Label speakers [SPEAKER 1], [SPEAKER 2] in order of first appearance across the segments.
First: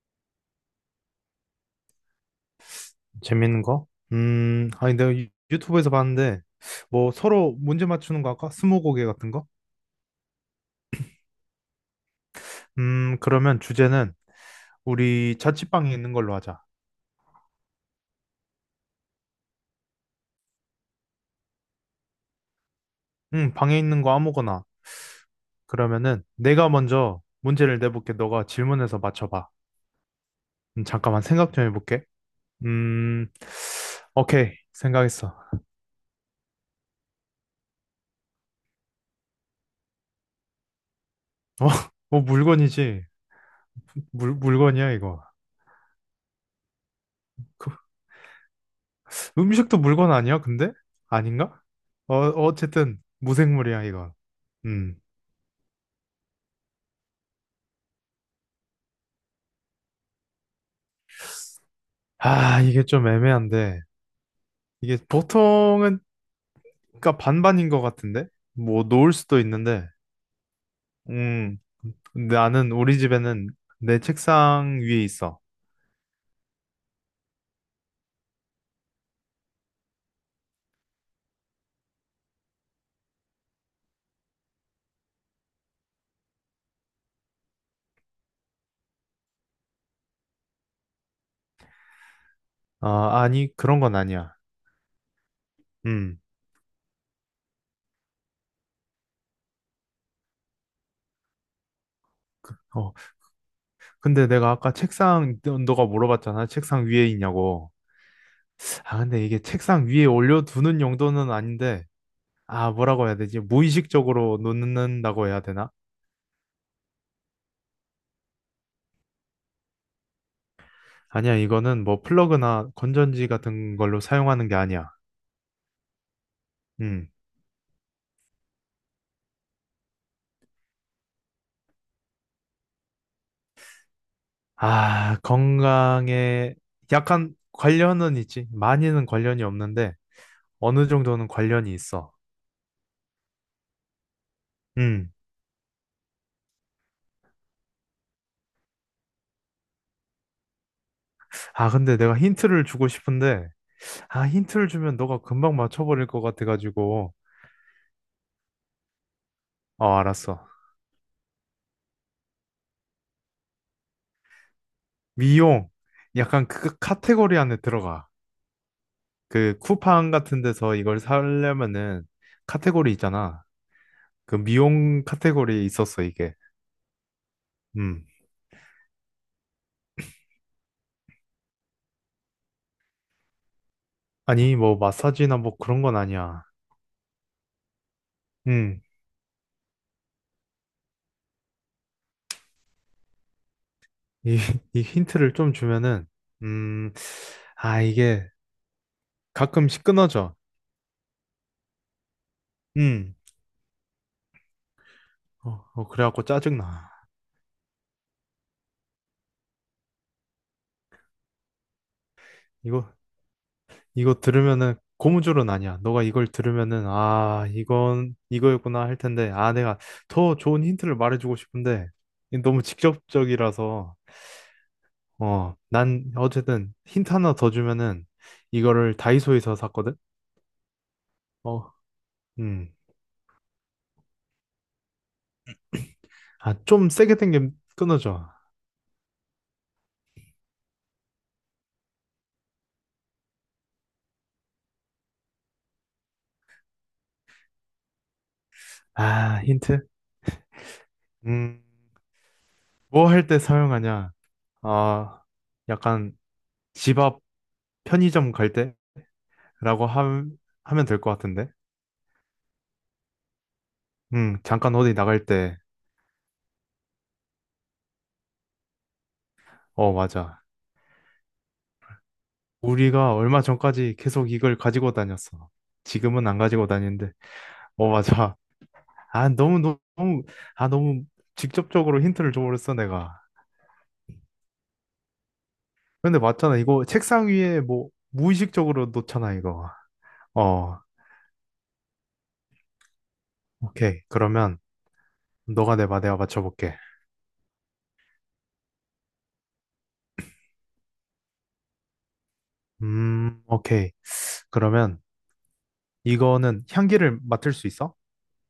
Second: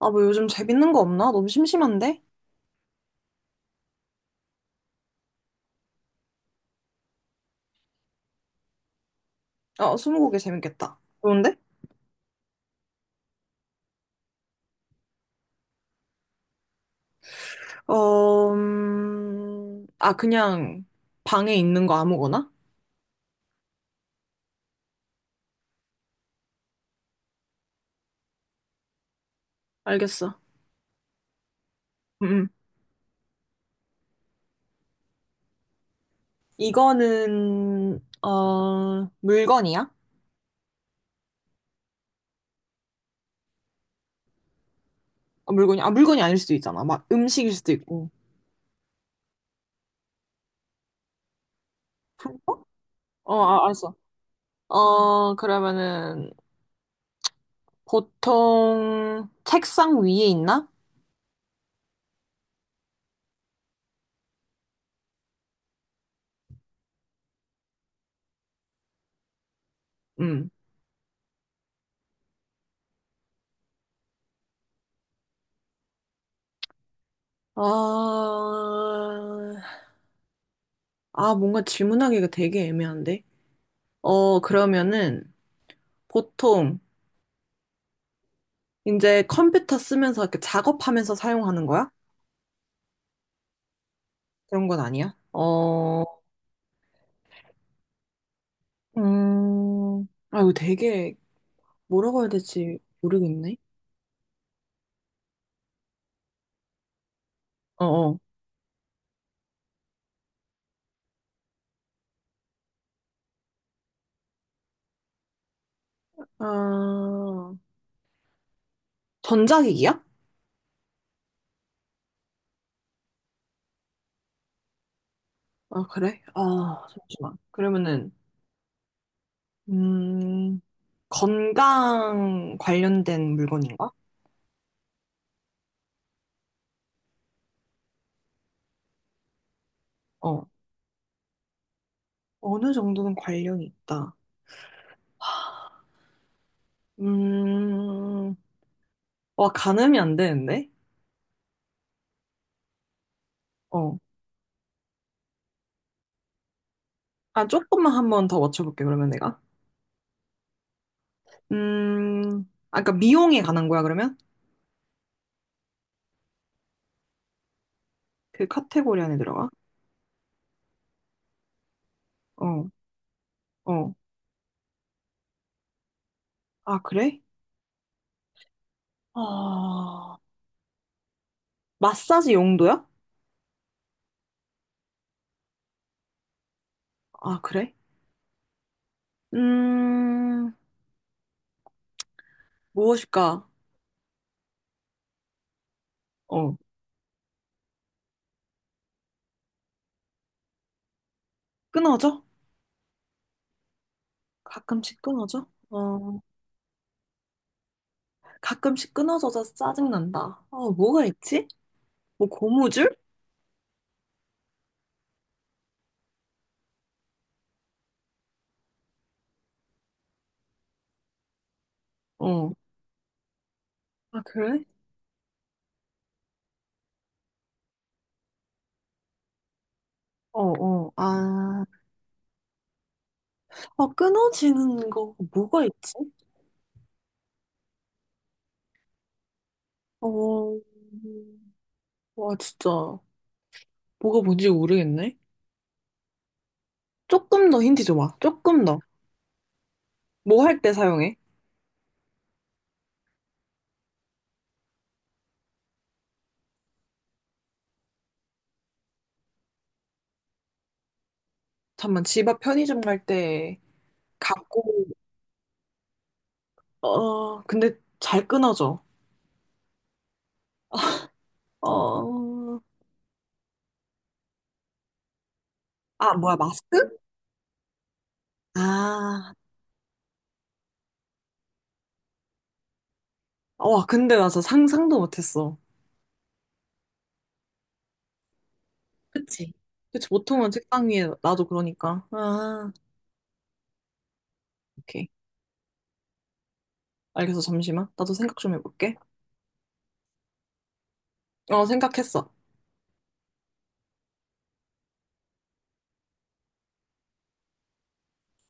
[SPEAKER 1] 아, 뭐 요즘 재밌는 거 없나? 너무 심심한데?
[SPEAKER 2] 재밌는 거? 아니, 내가 유튜브에서 봤는데, 뭐, 서로 문제 맞추는 거 할까? 스무고개 같은 거?
[SPEAKER 1] 어, 스무고개 재밌겠다. 좋은데?
[SPEAKER 2] 그러면 주제는 우리 자취방에 있는 걸로 하자.
[SPEAKER 1] 어, 그냥 방에 있는 거 아무거나?
[SPEAKER 2] 방에 있는 거 아무거나. 그러면은 내가 먼저 문제를 내볼게. 너가 질문해서 맞춰봐.
[SPEAKER 1] 알겠어.
[SPEAKER 2] 잠깐만 생각 좀 해볼게.
[SPEAKER 1] 음, 음.
[SPEAKER 2] 음, 오케이. 생각했어. 어,
[SPEAKER 1] 이거는, 어, 물건이야?
[SPEAKER 2] 뭐 물건이지. 물건이야, 이거.
[SPEAKER 1] 어, 아, 물건이 아닐 수도 있잖아. 막 음식일
[SPEAKER 2] 그,
[SPEAKER 1] 수도 있고.
[SPEAKER 2] 음식도 물건 아니야, 근데? 아닌가? 어,
[SPEAKER 1] 풀고?
[SPEAKER 2] 어쨌든
[SPEAKER 1] 어, 아,
[SPEAKER 2] 무생물이야,
[SPEAKER 1] 알았어.
[SPEAKER 2] 이거. 음.
[SPEAKER 1] 어, 그러면은, 보통 책상 위에 있나?
[SPEAKER 2] 아, 이게 좀 애매한데. 이게 보통은, 그러니까 반반인 것 같은데? 뭐, 놓을 수도 있는데.
[SPEAKER 1] 음.
[SPEAKER 2] 음, 나는 우리 집에는 내 책상 위에 있어.
[SPEAKER 1] 어, 아, 뭔가 질문하기가 되게 애매한데? 어, 그러면은 보통 이제 컴퓨터 쓰면서 이렇게 작업하면서 사용하는 거야?
[SPEAKER 2] 아니, 그런 건 아니야.
[SPEAKER 1] 그런 건 아니야? 어,
[SPEAKER 2] 음.
[SPEAKER 1] 아, 이거 되게 뭐라고 해야 될지
[SPEAKER 2] 어,
[SPEAKER 1] 모르겠네.
[SPEAKER 2] 근데 내가 아까 너가 물어봤잖아. 책상 위에 있냐고.
[SPEAKER 1] 어어.
[SPEAKER 2] 아, 근데 이게 책상 위에 올려두는 용도는 아닌데, 아, 뭐라고 해야 되지? 무의식적으로 놓는다고 해야 되나?
[SPEAKER 1] 아, 전자기기야?
[SPEAKER 2] 아니야, 이거는 뭐 플러그나 건전지 같은 걸로 사용하는 게 아니야.
[SPEAKER 1] 아, 그래? 아,
[SPEAKER 2] 음.
[SPEAKER 1] 잠시만. 그러면은, 음, 건강 관련된 물건인가?
[SPEAKER 2] 아, 건강에 약간 관련은 있지. 많이는 관련이 없는데
[SPEAKER 1] 어,
[SPEAKER 2] 어느 정도는 관련이 있어.
[SPEAKER 1] 어느 정도는 관련이 있다.
[SPEAKER 2] 음.
[SPEAKER 1] 음, 와, 가늠이 안 되는데?
[SPEAKER 2] 아, 근데 내가 힌트를 주고 싶은데
[SPEAKER 1] 어.
[SPEAKER 2] 아, 힌트를 주면 너가 금방 맞춰버릴 것 같아가지고
[SPEAKER 1] 아, 조금만 한 번 더 맞춰볼게, 그러면 내가.
[SPEAKER 2] 어, 알았어.
[SPEAKER 1] 음, 아, 그러니까 미용에 관한 거야, 그러면?
[SPEAKER 2] 미용. 약간 그 카테고리 안에 들어가.
[SPEAKER 1] 그 카테고리 안에 들어가?
[SPEAKER 2] 그 쿠팡 같은 데서 이걸 사려면은
[SPEAKER 1] 어,
[SPEAKER 2] 카테고리 있잖아.
[SPEAKER 1] 어.
[SPEAKER 2] 그 미용 카테고리에 있었어, 이게.
[SPEAKER 1] 아, 그래?
[SPEAKER 2] 음.
[SPEAKER 1] 아, 마사지 용도야?
[SPEAKER 2] 아니, 뭐 마사지나 뭐 그런 건 아니야.
[SPEAKER 1] 아, 그래?
[SPEAKER 2] 음.
[SPEAKER 1] 음, 무엇일까?
[SPEAKER 2] 이, 이 힌트를 좀 주면은,
[SPEAKER 1] 어,
[SPEAKER 2] 음, 아, 이게 가끔씩 끊어져.
[SPEAKER 1] 끊어져?
[SPEAKER 2] 음,
[SPEAKER 1] 가끔씩 끊어져?
[SPEAKER 2] 어,
[SPEAKER 1] 어,
[SPEAKER 2] 그래갖고 짜증나.
[SPEAKER 1] 가끔씩 끊어져서 짜증난다. 어, 뭐가 있지? 뭐,
[SPEAKER 2] 이거,
[SPEAKER 1] 고무줄?
[SPEAKER 2] 이거 들으면은 고무줄은 아니야. 너가 이걸 들으면은, 아, 이건 이거였구나 할 텐데, 아, 내가 더 좋은 힌트를 말해주고 싶은데, 이게
[SPEAKER 1] 어.
[SPEAKER 2] 너무 직접적이라서,
[SPEAKER 1] 아, 그래?
[SPEAKER 2] 어, 난 어쨌든 힌트 하나 더 주면은, 이거를 다이소에서 샀거든?
[SPEAKER 1] 어, 어. 아,
[SPEAKER 2] 어, 음,
[SPEAKER 1] 어, 끊어지는 거 뭐가 있지?
[SPEAKER 2] 아, 좀 세게 당기면 끊어져.
[SPEAKER 1] 어, 와, 진짜. 뭐가 뭔지 모르겠네. 조금 더 힌트 줘봐. 조금 더.
[SPEAKER 2] 아, 힌트?
[SPEAKER 1] 뭐 할 때 사용해?
[SPEAKER 2] 음. 뭐 할 때 사용하냐? 아, 약간 집 앞 편의점 갈 때라고 함- 하면 될 것 같은데?
[SPEAKER 1] 잠만, 집 앞 편의점 갈 때,
[SPEAKER 2] 응,
[SPEAKER 1] 갖고,
[SPEAKER 2] 잠깐 어디 나갈 때.
[SPEAKER 1] 어, 근데 잘 끊어져.
[SPEAKER 2] 어, 맞아.
[SPEAKER 1] 어,
[SPEAKER 2] 우리가 얼마 전까지 계속 이걸 가지고 다녔어.
[SPEAKER 1] 아,
[SPEAKER 2] 지금은
[SPEAKER 1] 뭐야,
[SPEAKER 2] 안 가지고
[SPEAKER 1] 마스크?
[SPEAKER 2] 다니는데. 어, 맞아. 아,
[SPEAKER 1] 아,
[SPEAKER 2] 너무, 너무, 너무- 아, 너무 직접적으로 힌트를 줘버렸어, 내가.
[SPEAKER 1] 와, 근데 나 진짜 상상도 못했어.
[SPEAKER 2] 근데 맞잖아. 이거 책상 위에 뭐, 무의식적으로 놓잖아,
[SPEAKER 1] 그치?
[SPEAKER 2] 이거.
[SPEAKER 1] 그치, 보통은
[SPEAKER 2] 어,
[SPEAKER 1] 책상 위에 나도 그러니까. 아,
[SPEAKER 2] 오케이. 그러면
[SPEAKER 1] 오케이.
[SPEAKER 2] 너가 내봐, 내가 맞춰볼게.
[SPEAKER 1] 알겠어, 잠시만. 나도 생각 좀 해볼게. 어, 생각했어.
[SPEAKER 2] 오케이. 그러면 이거는 향기를 맡을 수 있어?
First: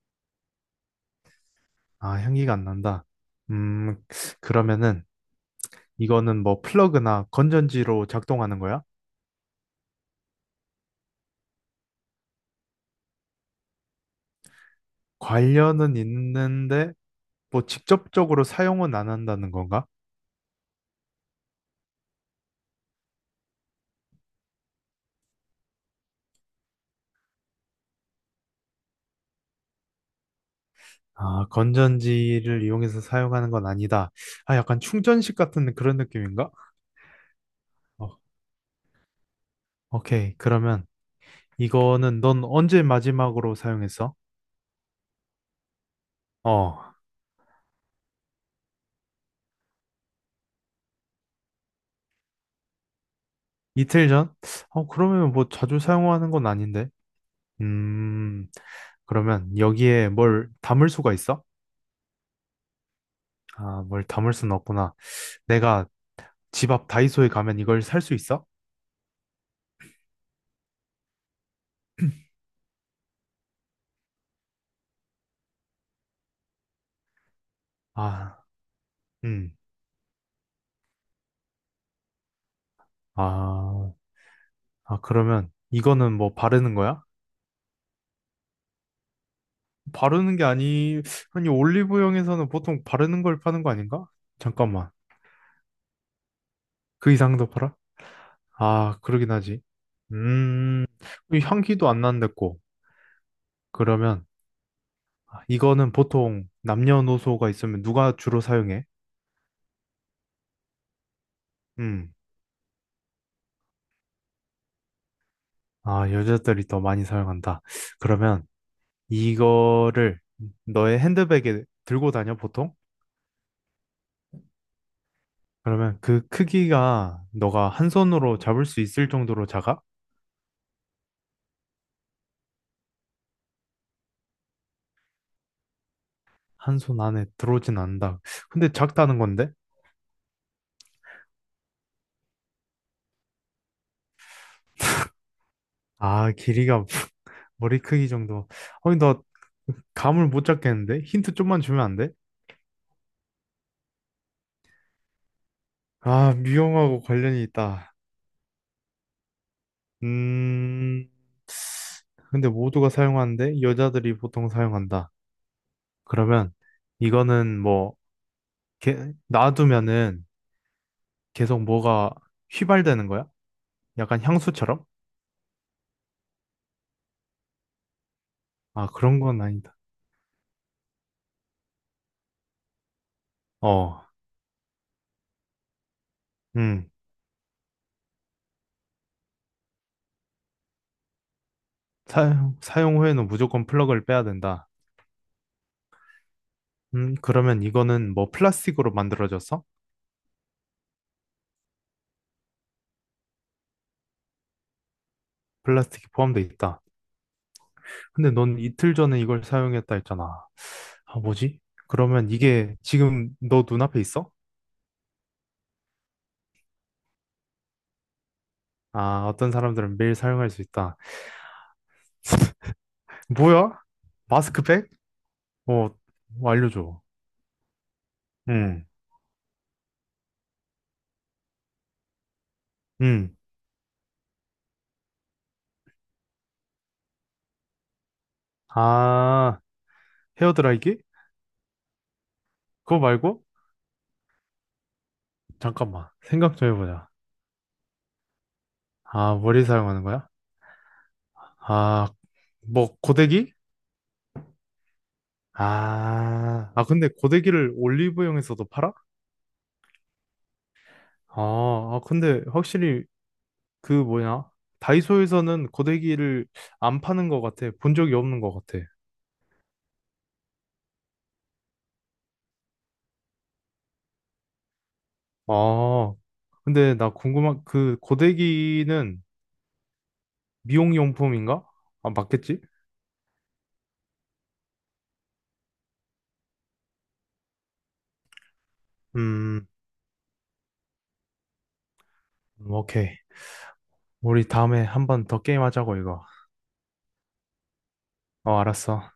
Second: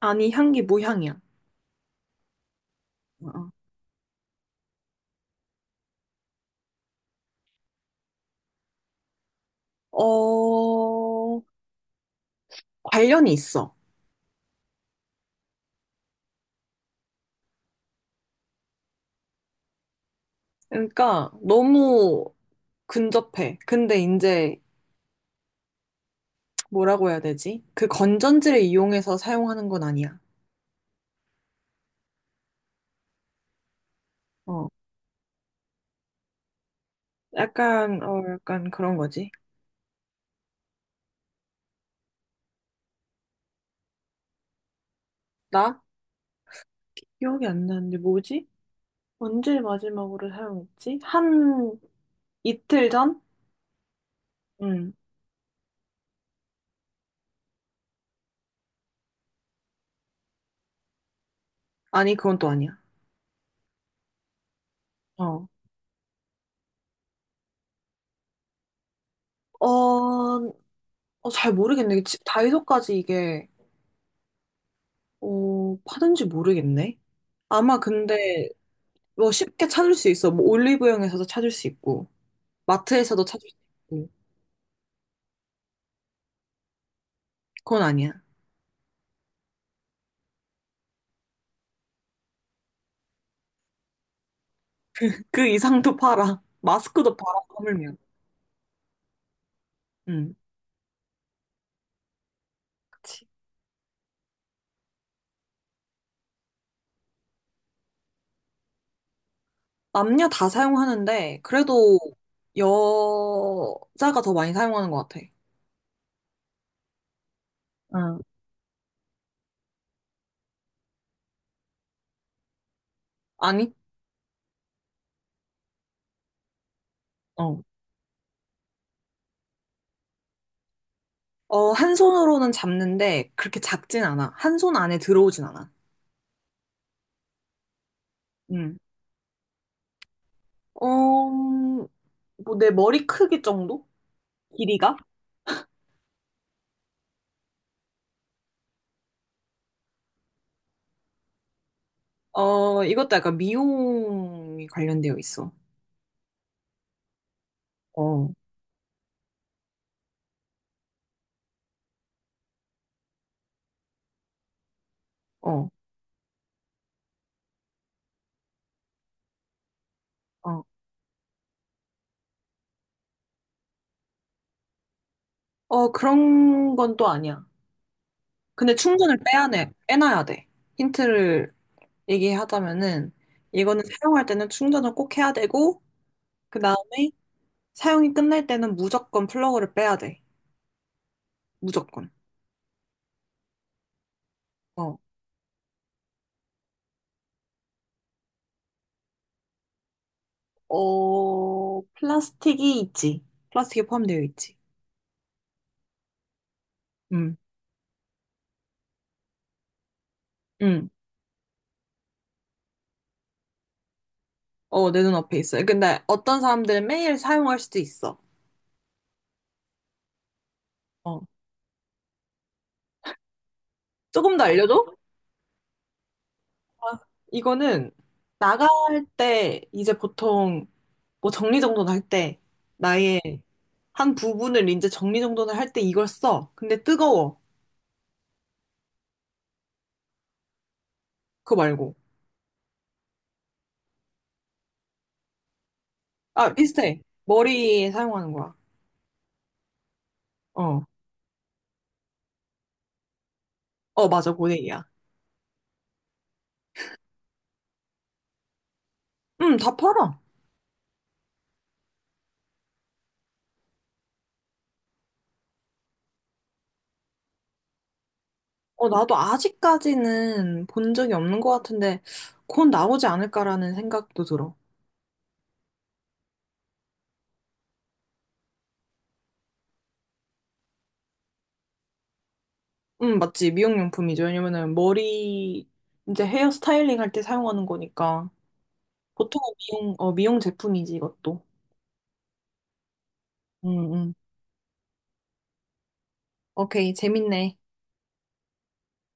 [SPEAKER 1] 아니, 향기 무향이야.
[SPEAKER 2] 아, 향기가 안 난다.
[SPEAKER 1] 어,
[SPEAKER 2] 음, 그러면은 이거는 뭐 플러그나 건전지로 작동하는 거야?
[SPEAKER 1] 어. 어, 관련이 있어.
[SPEAKER 2] 관련은 있는데 뭐 직접적으로 사용은 안 한다는 건가?
[SPEAKER 1] 그러니까 너무 근접해. 근데 이제 뭐라고 해야 되지? 그 건전지를 이용해서 사용하는 건 아니야.
[SPEAKER 2] 아, 건전지를 이용해서 사용하는 건 아니다. 아,
[SPEAKER 1] 어.
[SPEAKER 2] 약간 충전식 같은 그런 느낌인가?
[SPEAKER 1] 약간,
[SPEAKER 2] 어,
[SPEAKER 1] 어, 약간 그런 거지.
[SPEAKER 2] 오케이. 그러면 이거는 넌 언제 마지막으로 사용했어?
[SPEAKER 1] 나?
[SPEAKER 2] 어,
[SPEAKER 1] 기억이 안 나는데 뭐지? 언제 마지막으로 사용했지? 한 이틀 전?
[SPEAKER 2] 이틀 전? 어,
[SPEAKER 1] 응.
[SPEAKER 2] 그러면 뭐 자주 사용하는 건 아닌데. 음, 그러면 여기에 뭘 담을 수가 있어?
[SPEAKER 1] 아니, 그건 또 아니야.
[SPEAKER 2] 아, 뭘 담을 수는 없구나.
[SPEAKER 1] 어.
[SPEAKER 2] 내가 집 앞 다이소에 가면 이걸 살 수 있어?
[SPEAKER 1] 어, 어, 잘 모르겠네. 다이소까지 이게, 어, 파는지 모르겠네. 아마
[SPEAKER 2] 아,
[SPEAKER 1] 근데 뭐
[SPEAKER 2] 음,
[SPEAKER 1] 쉽게 찾을 수 있어. 뭐 올리브영에서도 찾을 수 있고, 마트에서도 찾을 수
[SPEAKER 2] 아,
[SPEAKER 1] 있고.
[SPEAKER 2] 아, 그러면 이거는 뭐 바르는 거야?
[SPEAKER 1] 그건 아니야.
[SPEAKER 2] 바르는 게 아니, 아니, 올리브영에서는 보통 바르는 걸 파는 거 아닌가? 잠깐만,
[SPEAKER 1] 그 이상도 팔아.
[SPEAKER 2] 그
[SPEAKER 1] 마스크도 팔아,
[SPEAKER 2] 이상도 팔아?
[SPEAKER 1] 하물며.
[SPEAKER 2] 아, 그러긴 하지.
[SPEAKER 1] 음.
[SPEAKER 2] 음, 이 향기도 안 난댔고.
[SPEAKER 1] 그치.
[SPEAKER 2] 그러면 이거는 보통 남녀노소가 있으면 누가 주로 사용해?
[SPEAKER 1] 남녀 다 사용하는데, 그래도
[SPEAKER 2] 음.
[SPEAKER 1] 여자가 더 많이 사용하는 것 같아.
[SPEAKER 2] 아, 여자들이 더 많이 사용한다.
[SPEAKER 1] 응.
[SPEAKER 2] 그러면 이거를 너의 핸드백에 들고 다녀, 보통?
[SPEAKER 1] 아니?
[SPEAKER 2] 그러면 그 크기가
[SPEAKER 1] 어.
[SPEAKER 2] 너가 한 손으로 잡을 수 있을 정도로 작아?
[SPEAKER 1] 어, 한 손으로는 잡는데, 그렇게 작진 않아. 한 손 안에 들어오진 않아.
[SPEAKER 2] 한 손 안에 들어오진 않는다. 근데
[SPEAKER 1] 음,
[SPEAKER 2] 작다는 건데?
[SPEAKER 1] 어, 뭐, 내 머리 크기 정도? 길이가?
[SPEAKER 2] 아, 길이가 머리 크기 정도. 아니, 나 감을 못 잡겠는데? 힌트 좀만 주면 안 돼?
[SPEAKER 1] 어, 이것도 약간 미용이 관련되어 있어.
[SPEAKER 2] 아, 미용하고 관련이 있다.
[SPEAKER 1] 어.
[SPEAKER 2] 음, 근데 모두가 사용하는데 여자들이 보통 사용한다.
[SPEAKER 1] 어,
[SPEAKER 2] 그러면 이거는 뭐 놔두면은
[SPEAKER 1] 어.
[SPEAKER 2] 계속 뭐가 휘발되는 거야? 약간 향수처럼?
[SPEAKER 1] 어, 그런 건 또 아니야. 근데
[SPEAKER 2] 아,
[SPEAKER 1] 충전을
[SPEAKER 2] 그런 건
[SPEAKER 1] 빼야 돼,
[SPEAKER 2] 아니다.
[SPEAKER 1] 빼놔야 돼. 힌트를 얘기하자면은, 이거는
[SPEAKER 2] 어,
[SPEAKER 1] 사용할 때는 충전을 꼭 해야 되고, 그
[SPEAKER 2] 음,
[SPEAKER 1] 다음에 사용이 끝날 때는 무조건 플러그를 빼야 돼. 무조건.
[SPEAKER 2] 사용 후에는 무조건 플러그를 빼야 된다.
[SPEAKER 1] 어,
[SPEAKER 2] 그러면 이거는 뭐 플라스틱으로 만들어졌어?
[SPEAKER 1] 어, 플라스틱이 있지. 플라스틱이 포함되어 있지.
[SPEAKER 2] 플라스틱이 포함돼 있다.
[SPEAKER 1] 응,
[SPEAKER 2] 근데 넌 이틀 전에 이걸 사용했다 했잖아.
[SPEAKER 1] 응.
[SPEAKER 2] 아, 뭐지? 그러면 이게 지금 너 눈앞에 있어?
[SPEAKER 1] 어, 내 눈앞에 있어요. 근데 어떤 사람들은 매일 사용할 수도 있어.
[SPEAKER 2] 아, 어떤 사람들은 매일 사용할 수 있다.
[SPEAKER 1] 어.
[SPEAKER 2] 뭐야?
[SPEAKER 1] 조금 더
[SPEAKER 2] 마스크팩?
[SPEAKER 1] 알려줘?
[SPEAKER 2] 어, 뭐
[SPEAKER 1] 아,
[SPEAKER 2] 알려줘.
[SPEAKER 1] 이거는 나갈
[SPEAKER 2] 응,
[SPEAKER 1] 때 이제 보통 뭐 정리정돈을 할 때, 나의
[SPEAKER 2] 응.
[SPEAKER 1] 한 부분을 이제 정리정돈을 할 때 이걸 써. 근데 뜨거워.
[SPEAKER 2] 아, 헤어드라이기?
[SPEAKER 1] 그거 말고.
[SPEAKER 2] 그거 말고? 잠깐만.
[SPEAKER 1] 아,
[SPEAKER 2] 생각 좀
[SPEAKER 1] 비슷해.
[SPEAKER 2] 해보자.
[SPEAKER 1] 머리에 사용하는 거야.
[SPEAKER 2] 아, 머리 사용하는 거야?
[SPEAKER 1] 어.
[SPEAKER 2] 아, 뭐, 고데기?
[SPEAKER 1] 어, 맞아. 고데기야.
[SPEAKER 2] 아, 아, 근데 고데기를 올리브영에서도 팔아?
[SPEAKER 1] 응, 다 팔아.
[SPEAKER 2] 아, 아, 근데 확실히 그 뭐냐? 다이소에서는 고데기를 안 파는 것 같아. 본 적이 없는 것 같아.
[SPEAKER 1] 어, 나도 아직까지는 본 적이 없는 것 같은데, 곧 나오지 않을까라는 생각도 들어.
[SPEAKER 2] 아, 근데 나 궁금한, 그 고데기는 미용용품인가? 아, 맞겠지?
[SPEAKER 1] 응, 맞지. 미용용품이죠. 왜냐면은 머리, 이제 헤어 스타일링 할 때 사용하는 거니까. 보통은
[SPEAKER 2] 음,
[SPEAKER 1] 미용, 어, 미용 제품이지, 이것도.
[SPEAKER 2] 오케이.
[SPEAKER 1] 응, 응.
[SPEAKER 2] 우리 다음에 한 번 더 게임하자고, 이거.
[SPEAKER 1] 오케이. 재밌네.
[SPEAKER 2] 어, 알았어.